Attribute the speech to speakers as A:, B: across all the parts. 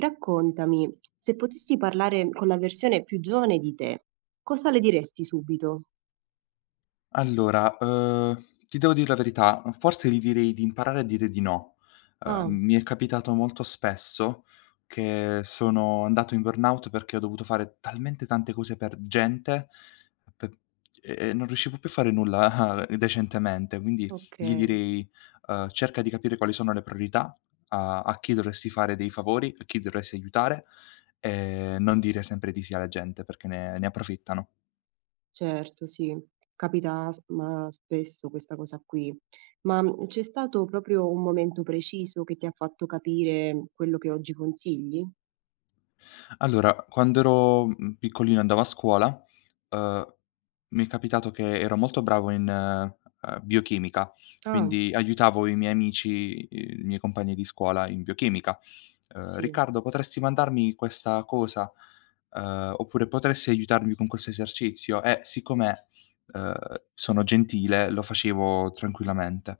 A: Raccontami, se potessi parlare con la versione più giovane di te, cosa le diresti subito?
B: Allora, uhm, ti devo dir la verità, forse gli direi di imparare a dire di no. Ehm,
A: Ah.
B: mi è capitato molto spesso che sono andato in burnout perché ho dovuto fare talmente tante cose per gente p ehm, non riuscivo più a fare nulla decentemente, quindi gli
A: Okay.
B: direi, uhm: "Cerca di capire quali sono le priorità, a a chi dovresti fare dei favori, a chi dovresti aiutare, e non dire sempre di sì alla gente perché ne ne approfittano."
A: Certo, sì. Capita sp ma spesso questa cosa qui. Ma, mhmm, c'è stato proprio un momento preciso che ti ha fatto capire, mhmm, quello che oggi consigli?
B: Allora, quando ero, mhmm, piccolino e andavo a scuola, uhm, mi è capitato che ero molto bravo in, ehm, biochimica,
A: Ah.
B: quindi aiutavo i miei amici, i i miei compagni di scuola in biochimica, uhm:
A: Sì.
B: "Riccardo, potresti mandarmi questa cosa?" Ehm, oppure: "Potresti aiutarmi con questo esercizio?" E siccome, uhm, sono gentile, lo facevo tranquillamente,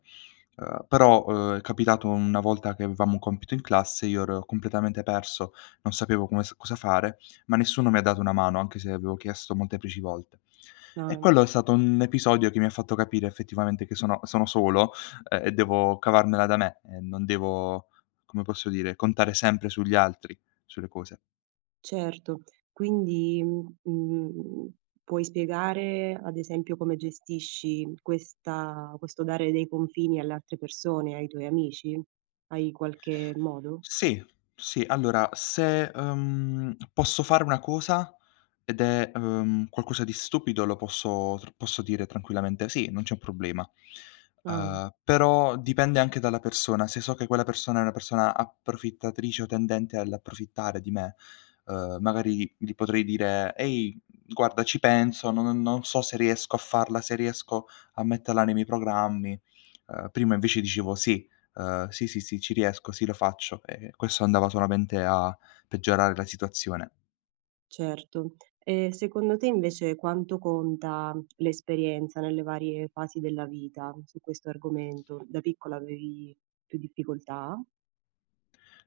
B: uhm, però, uhm, è capitato una volta che avevamo un compito in classe, io ero completamente perso, non sapevo come s cosa fare, ma nessuno mi ha dato una mano, anche se avevo chiesto molteplici volte. E
A: Ah.
B: quello è stato un episodio che mi ha fatto capire effettivamente che sono sono solo, uhm, e devo cavarmela da me e non devo, come posso dire? Contare sempre sugli altri, sulle cose.
A: Certo. Quindi, mhmm, mhmm, puoi spiegare, ad esempio, come gestisci questa questo dare dei confini alle altre persone, ai tuoi amici? Hai qualche modo?
B: Sì, sì. Allora se, uhm, posso fare una cosa ed è, uhm, qualcosa di stupido lo posso tr posso dire tranquillamente: "Sì, non c'è un problema."
A: Ah.
B: Uhm, però dipende anche dalla persona. Se so che quella persona è una persona approfittatrice o tendente all'approfittare di me, uhm, magari gli potrei dire: "Ehi, guarda, ci penso. Non non so se riesco a farla, se riesco a metterla nei miei programmi;" ehm, prima invece dicevo: "Sì, uhm, sì, sì, sì, ci riesco, sì, lo faccio," e questo andava solamente a peggiorare la situazione.
A: Certo. E secondo te invece quanto conta l'esperienza nelle varie fasi della vita su questo argomento? Da piccola avevi più difficoltà?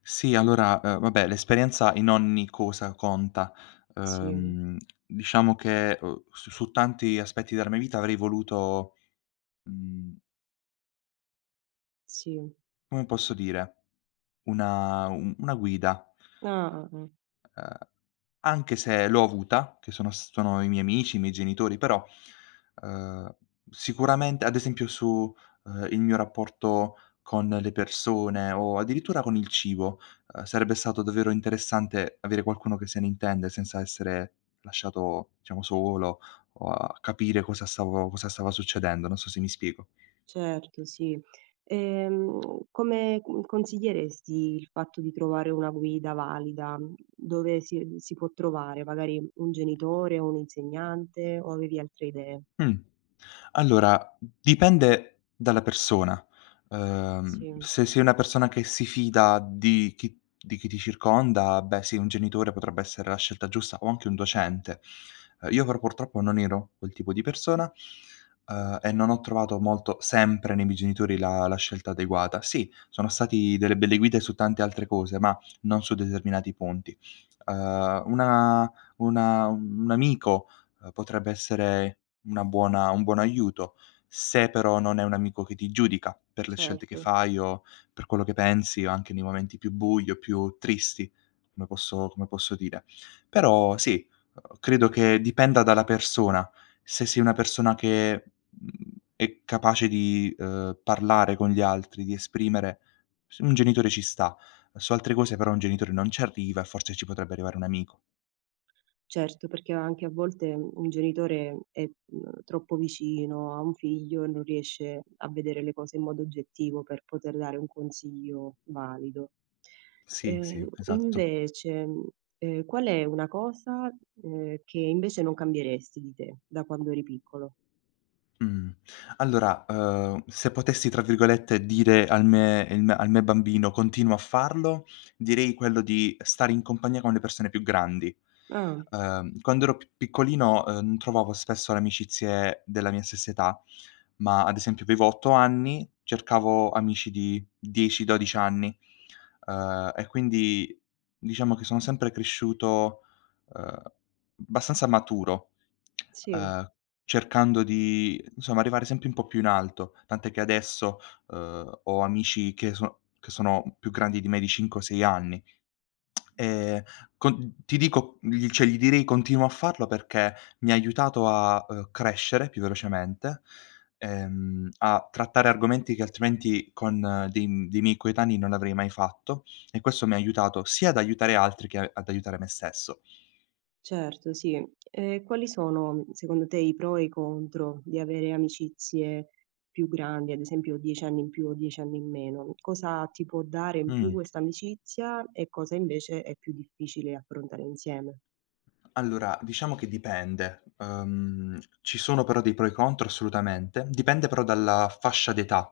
B: Sì allora, uhm, vabbè, l'esperienza in ogni cosa conta.
A: Sì.
B: Uhm, diciamo che, uhm, su su tanti aspetti della mia vita avrei voluto, mhmm
A: Sì.
B: come posso dire, una u una guida.
A: Ah, ah, ah.
B: Uhm, anche se l'ho avuta, che sono s sono i miei amici, i miei genitori, però, uhm, sicuramente ad esempio su, uhm, il mio rapporto con le persone, o addirittura con il cibo, uhm, sarebbe stato davvero interessante avere qualcuno che se ne intende, senza essere lasciato diciamo solo, o a capire cosa stavo cosa stava succedendo. Non so se mi spiego.
A: Certo, sì. Ehm, come c mhmm, consiglieresti il fatto di trovare una guida valida? Mhmm, dove si si può trovare? Magari un genitore, o un insegnante, o avevi altre idee?
B: Mh. Allora, dipende dalla persona. Uhm,
A: Sì.
B: se sei una persona che si fida di chi di chi ti circonda, beh, sì, un genitore potrebbe essere la scelta giusta, o anche un docente. Uhm, io però purtroppo non ero quel tipo di persona, uhm, e non ho trovato molto sempre nei miei genitori la la scelta adeguata. Sì, sono stati delle belle guide su tante altre cose ma non su determinati punti. Uhm, una una un un amico, uhm, potrebbe essere una buona un buon aiuto, se però non è un amico che ti giudica per le scelte che
A: Certo.
B: fai, o per quello che pensi, o anche nei momenti più bui o più tristi, come posso come posso dire. Però sì, uhm, credo che dipenda dalla persona, se sei una persona che, mhmm, è capace di, uhm, parlare con gli altri, di esprimere s un genitore ci sta, su altre cose però un genitore non ci arriva e forse ci potrebbe arrivare un amico.
A: Certo, perché anche a volte mhmm, un genitore è mhmm, è, mhmm, troppo vicino a un figlio e non riesce a vedere le cose in modo oggettivo per poter dare un consiglio valido.
B: Sì, sì,
A: E
B: esatto.
A: invece, mhmm, ehm, qual è una cosa, ehm, che invece non cambieresti di te da quando eri piccolo?
B: Mh. Allora, uhm, se potessi, tra virgolette, "dire al me ehm, al me bambino:" "Continuo a farlo," direi quello di stare in compagnia con le persone più grandi.
A: Ah.
B: Uhm, quando ero p piccolino, uhm, n trovavo spesso le amicizie della mia stessa età, ma ad esempio avevo 8 anni, cercavo amici di 10, 12 anni, uhm, e quindi, diciamo che sono sempre cresciuto, uhm, abbastanza maturo,
A: Sì.
B: ehm, cercando di, insomma, arrivare sempre un po' più in alto; tant'è che adesso, uhm, ho amici che sono che sono più grandi di me di 5 o 6 anni. Ehm, con ti dico gli cioè, gli direi: "Continuo a farlo," perché mi ha aiutato a, uhm, crescere più velocemente, ehm, a trattare argomenti che altrimenti con dei m dei miei coetanei non avrei mai fatto e questo mi ha aiutato sia ad aiutare altri che a ad aiutare me stesso.
A: Certo, sì. E quali sono secondo te i pro e i contro di avere amicizie più grandi? Ad esempio, 10 anni in più o 10 anni in meno. Cosa ti può dare in più
B: Mh.
A: questa amicizia, e cosa invece è più difficile affrontare insieme?
B: Allora, diciamo che dipende. Uhm, ci sono però dei pro e contro assolutamente, dipende però dalla fascia d'età.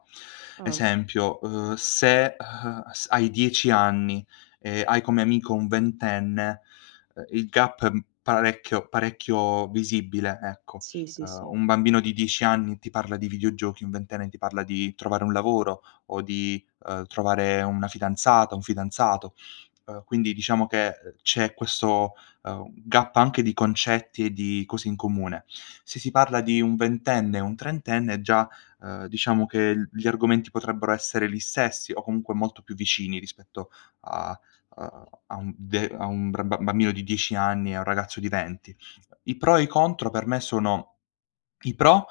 A: Ah.
B: Esempio, uhm, se, uhm, s hai 10 anni e hai come amico un ventenne, uhm, il gap è m parecchio parecchio visibile, ecco.
A: Sì, sì,
B: Uhm,
A: sì.
B: un bambino di 10 anni ti parla di videogiochi, un ventenne ti parla di trovare un lavoro, o di, uhm, trovare una fidanzata, un fidanzato, uhm, quindi diciamo che, uhm, c'è questo, uhm, gap anche di concetti e di cose in comune. Se si parla di un ventenne e un trentenne già, uhm, diciamo che l gli argomenti potrebbero essere li stessi, o comunque molto più vicini rispetto a a a un de a un br ba bambino di 10 anni e a un ragazzo di 20. I pro e i contro per me sono: i pro,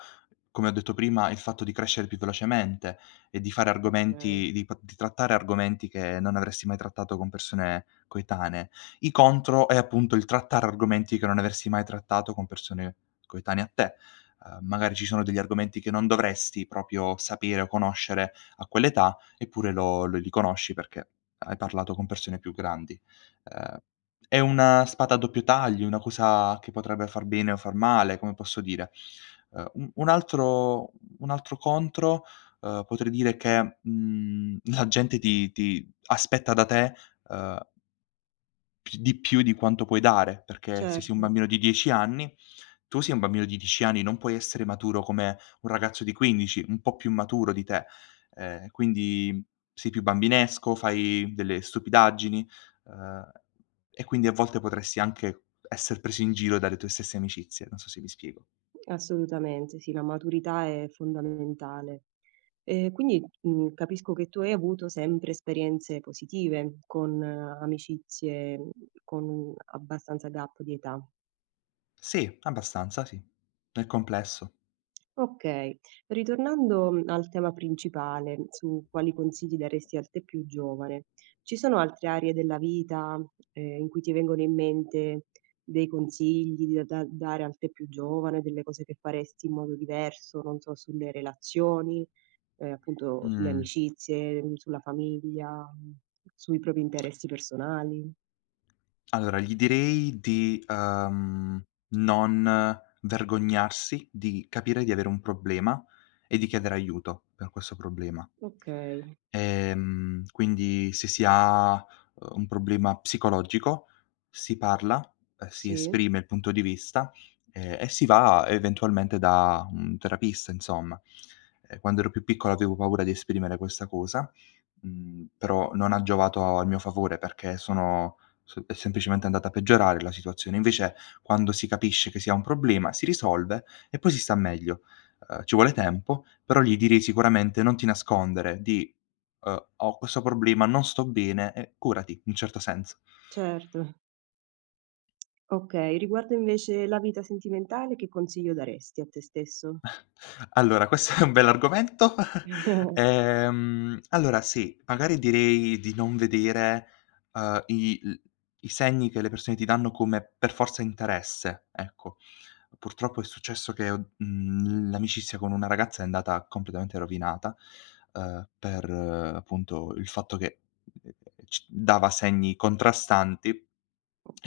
B: come ho detto prima, il fatto di crescere più velocemente e di fare
A: Okay.
B: argomenti di p di trattare argomenti che non avresti mai trattato con persone coetanee, i contro è appunto il trattare argomenti che non avresti mai trattato con persone coetanee a te. Uhm, magari ci sono degli argomenti che non dovresti proprio sapere o conoscere a quell'età, eppure lo l li conosci perché hai parlato con persone più grandi. Ehm, è una spada a doppio taglio, una cosa che potrebbe far bene o far male, come posso dire. Uhm, un un altro un altro contro, uhm, potrei dire che, mhmm, la gente ti ti aspetta da te, uhm Pi di più di quanto puoi dare, perché se sei un
A: Certo.
B: bambino di 10 anni, tu sei un bambino di 10 anni, non puoi essere maturo come un ragazzo di 15, un po' più maturo di te. Ehm, quindi sei più bambinesco, fai delle stupidaggini, uhm, e quindi a volte potresti anche esser preso in giro dalle tue stesse amicizie, non so se mi spiego.
A: Assolutamente, sì. La maturità è fondamentale. E quindi, mhmm, capisco che tu hai avuto sempre esperienze positive, con amicizie, con abbastanza gap di età.
B: Sì. Abbastanza, sì. Nel complesso.
A: Okay. Ritornando, mhmm, al tema principale, su quali consigli daresti al te più giovane, ci sono altre aree della vita, ehm, in cui ti vengono in mente dei consigli di a da dare al te più giovane, delle cose che faresti in modo diverso, non so, sulle relazioni, ehm, appunto sulle
B: Mh.
A: amicizie, mhmm, sulla famiglia, mhmm, sui propri interessi personali?
B: Allora gli direi di, ehm, non vergognarsi, di capire di avere un problema e di chiedere aiuto per questo problema.
A: Okay.
B: Ehm, quindi se si ha, uhm, un problema psicologico, si parla, ehm, si
A: Sì.
B: esprime il punto di vista, ehm, e si va eventualmente da un terapista insomma. Ehm, quando ero più piccolo avevo paura di esprimere questa cosa, mhmm, però non ha giovato a mio favore perché sono s è semplicemente andata a peggiorare la situazione. Invece quando si capisce che si ha un problema si risolve e poi si sta meglio. Ehm, ci vuole tempo, però gli direi sicuramente: "Non ti nascondere," dì: "Uhm, ho questo problema, non sto bene." Eh, curati, un certo senso.
A: Certo. Okay, riguardo invece la vita sentimentale, che consiglio daresti a te stesso?
B: Allora questo è un bell'argomento. Ehm, allora, sì, magari direi di non vedere, uhm, i l i segni che le persone ti danno come per forza interesse, ecco. Purtroppo è successo che o mhmm, l'amicizia con una ragazza è andata completamente rovinata, uhm, per, appunto, il fatto che, c dava segni contrastanti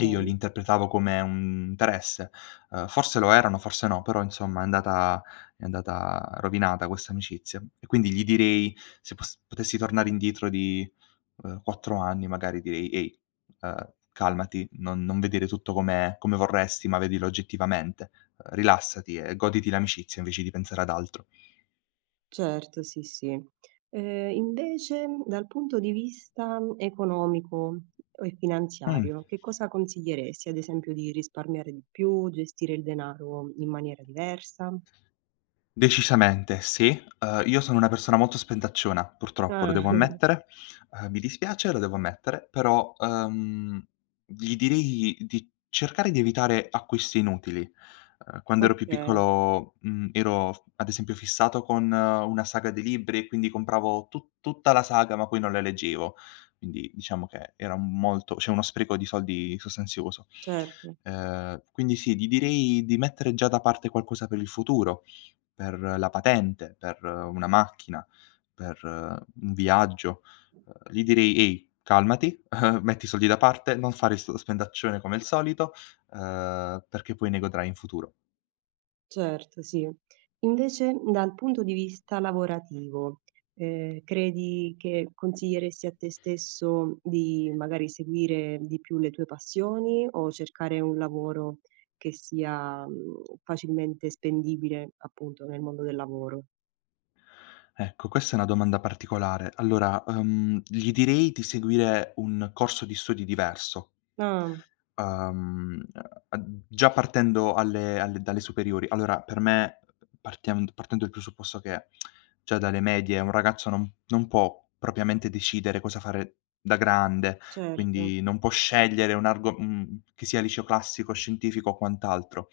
B: e io li interpretavo come un interesse, uhm, forse lo erano, forse no, però insomma è andata è andata rovinata questa amicizia e quindi gli direi se pos potessi tornare indietro di, uhm, 4 anni, magari direi: "Ehi, ehm, calmati, non non vedere tutto come come vorresti ma vedilo oggettivamente. Uhm, rilassati e goditi l'amicizia invece di pensare ad altro."
A: Certo. Sì, sì. E invece, dal punto di vista, mhmm, economico e
B: Mh.
A: finanziario, che cosa consiglieresti? Ad esempio, di risparmiare di più, gestire il denaro in maniera diversa?
B: Decisamente, sì. Uhm, io sono una persona molto spendacciona, purtroppo lo
A: Ah.
B: devo ammettere. Uhm, mi dispiace, lo devo ammettere. Però, uhm, gli direi di cercare di evitare acquisti inutili. Uhm, quando ero più
A: Okay.
B: piccolo, mhmm, ero f ad esempio fissato con una saga di libri e quindi compravo tu tutta la saga, ma poi non la leggevo. Quindi diciamo che era m molto cioè uno spreco di soldi sostanzioso.
A: Certo.
B: Ehm, quindi sì, gli direi di mettere già da parte qualcosa per il futuro, per la patente, per una macchina, per un viaggio; uhm, gli direi: "Ehi, calmati, metti i soldi da parte, non fare stu spendaccione come il solito, uhm, perché poi ne godrai in futuro."
A: Certo, sì. Invece, dal punto di vista lavorativo, ehm, credi che consiglieresti a te stesso di, magari, seguire di più le tue passioni o cercare un lavoro che sia, mhmm, facilmente spendibile, appunto, nel mondo del lavoro?
B: Ecco, questa è una domanda particolare. Allora, uhm, gli direi di seguire un corso di studi diverso.
A: Ah.
B: Uhm, uhm, uhm, già partendo alle alle dalle superiori, allora per me, partiam partendo il presupposto che già dalle medie un ragazzo non non può propriamente decidere cosa fare da grande,
A: Certo.
B: quindi non può scegliere un argo mhmm, che sia il liceo classico, scientifico o quant'altro.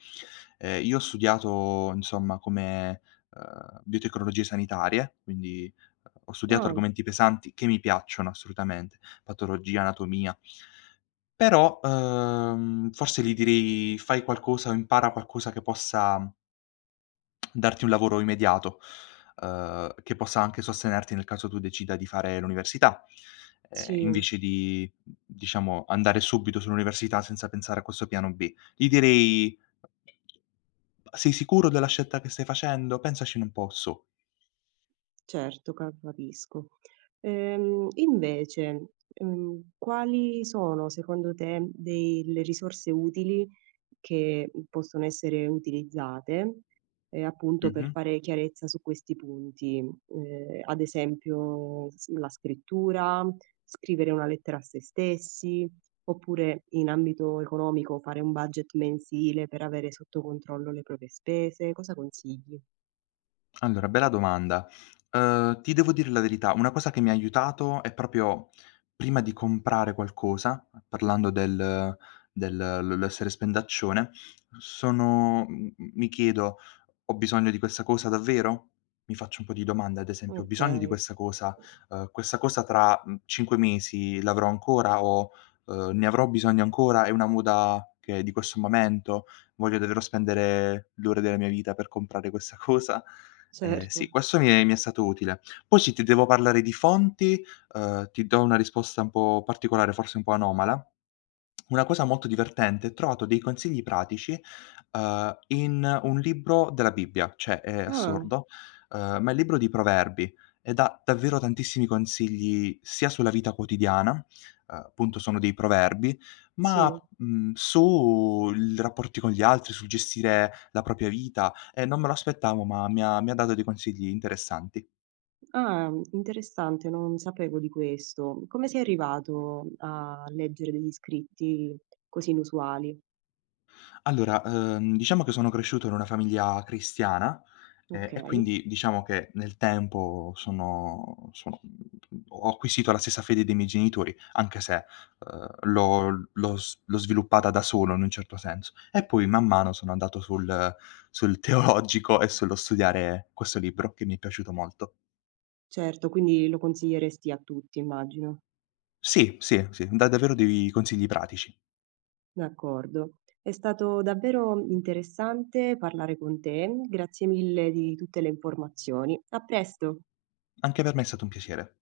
B: Ehm, io ho studiato insomma come, uhm, biotecnologie sanitarie, quindi, ho studiato
A: Ah.
B: argomenti pesanti che mi piacciono assolutamente, patologia, anatomia però, uhm, forse gli direi: "Fai qualcosa o impara qualcosa che possa" "darti un lavoro immediato, uhm, che possa anche sostenerti nel caso tu decida di fare l'università, ehm,
A: Sì.
B: invece di, mhmm, diciamo andare subito sull'università senza pensare a questo piano B." Gli direi: "Bah, sei sicuro della scelta che stai facendo? Pensaci un po' su."
A: Certo ca capisco. Ehm, invece, mhmm, quali sono secondo te dei le risorse utili che possono essere utilizzate, ehm, appunto per
B: Mh-mh.
A: fare chiarezza su questi punti, mhmm, ehm, ad esempio s la scrittura, scrivere una lettera a se stessi, oppure in ambito economico fare un budget mensile per avere sotto controllo le proprie spese. Cosa consigli?
B: Allora, bella domanda, uhm, ti devo dire la verità, una cosa che mi ha aiutato è proprio prima di comprare qualcosa parlando del del l l'essere spendaccione, sono m m mi chiedo: "Ho bisogno di questa cosa davvero?" Mi faccio un po' di domande, ad esempio: "Ho bisogno di
A: Okay.
B: questa cosa?" Uhm: "Questa cosa tra, mhmm, 5 mesi l'avrò ancora?" O ehm: "Ne avrò bisogno ancora? È una moda che è di questo momento? Voglio davvero spendere l'ore della mia vita per comprare questa cosa?" Ehm sì,
A: Certo.
B: questo mi è mi è stato utile. Poi se ti devo parlare di fonti, uhm, ti do una risposta un po' particolare, forse un po' anomala. Una cosa molto divertente, trovato dei consigli pratici, uhm, in un libro della Bibbia, cioè è
A: Ah!
B: assurdo, uhm, ma è il libro di proverbi e dà davvero tantissimi consigli sia sulla vita quotidiana, uhm, appunto sono dei proverbi, ma
A: Sì.
B: mhmm, su il rapporti con gli altri, sul gestire la propria vita, e non me lo aspettavo ma mi ha mi ha dato dei consigli interessanti.
A: Ah, interessante. Non sapevo di questo. Come sei arrivato a leggere degli scritti così inusuali?
B: Allora, uhm, diciamo che sono cresciuto in una famiglia cristiana, e e
A: Okay.
B: quindi diciamo che nel tempo sono sono mhmm, ho acquisito la stessa fede dei miei genitori, anche se, uhm, l'ho l'ho s l'ho sviluppata da solo in un certo senso. E poi man mano sono andato sul sul teologico e sullo studiare questo libro che mi è piaciuto molto.
A: Certo, quindi lo consiglieresti a tutti, immagino.
B: Sì, sì, sì. Dà davvero dei consigli pratici.
A: D'accordo. È stato davvero interessante parlare con te. Grazie mille di tutte le informazioni. A presto!
B: Anche per me è stato un piacere.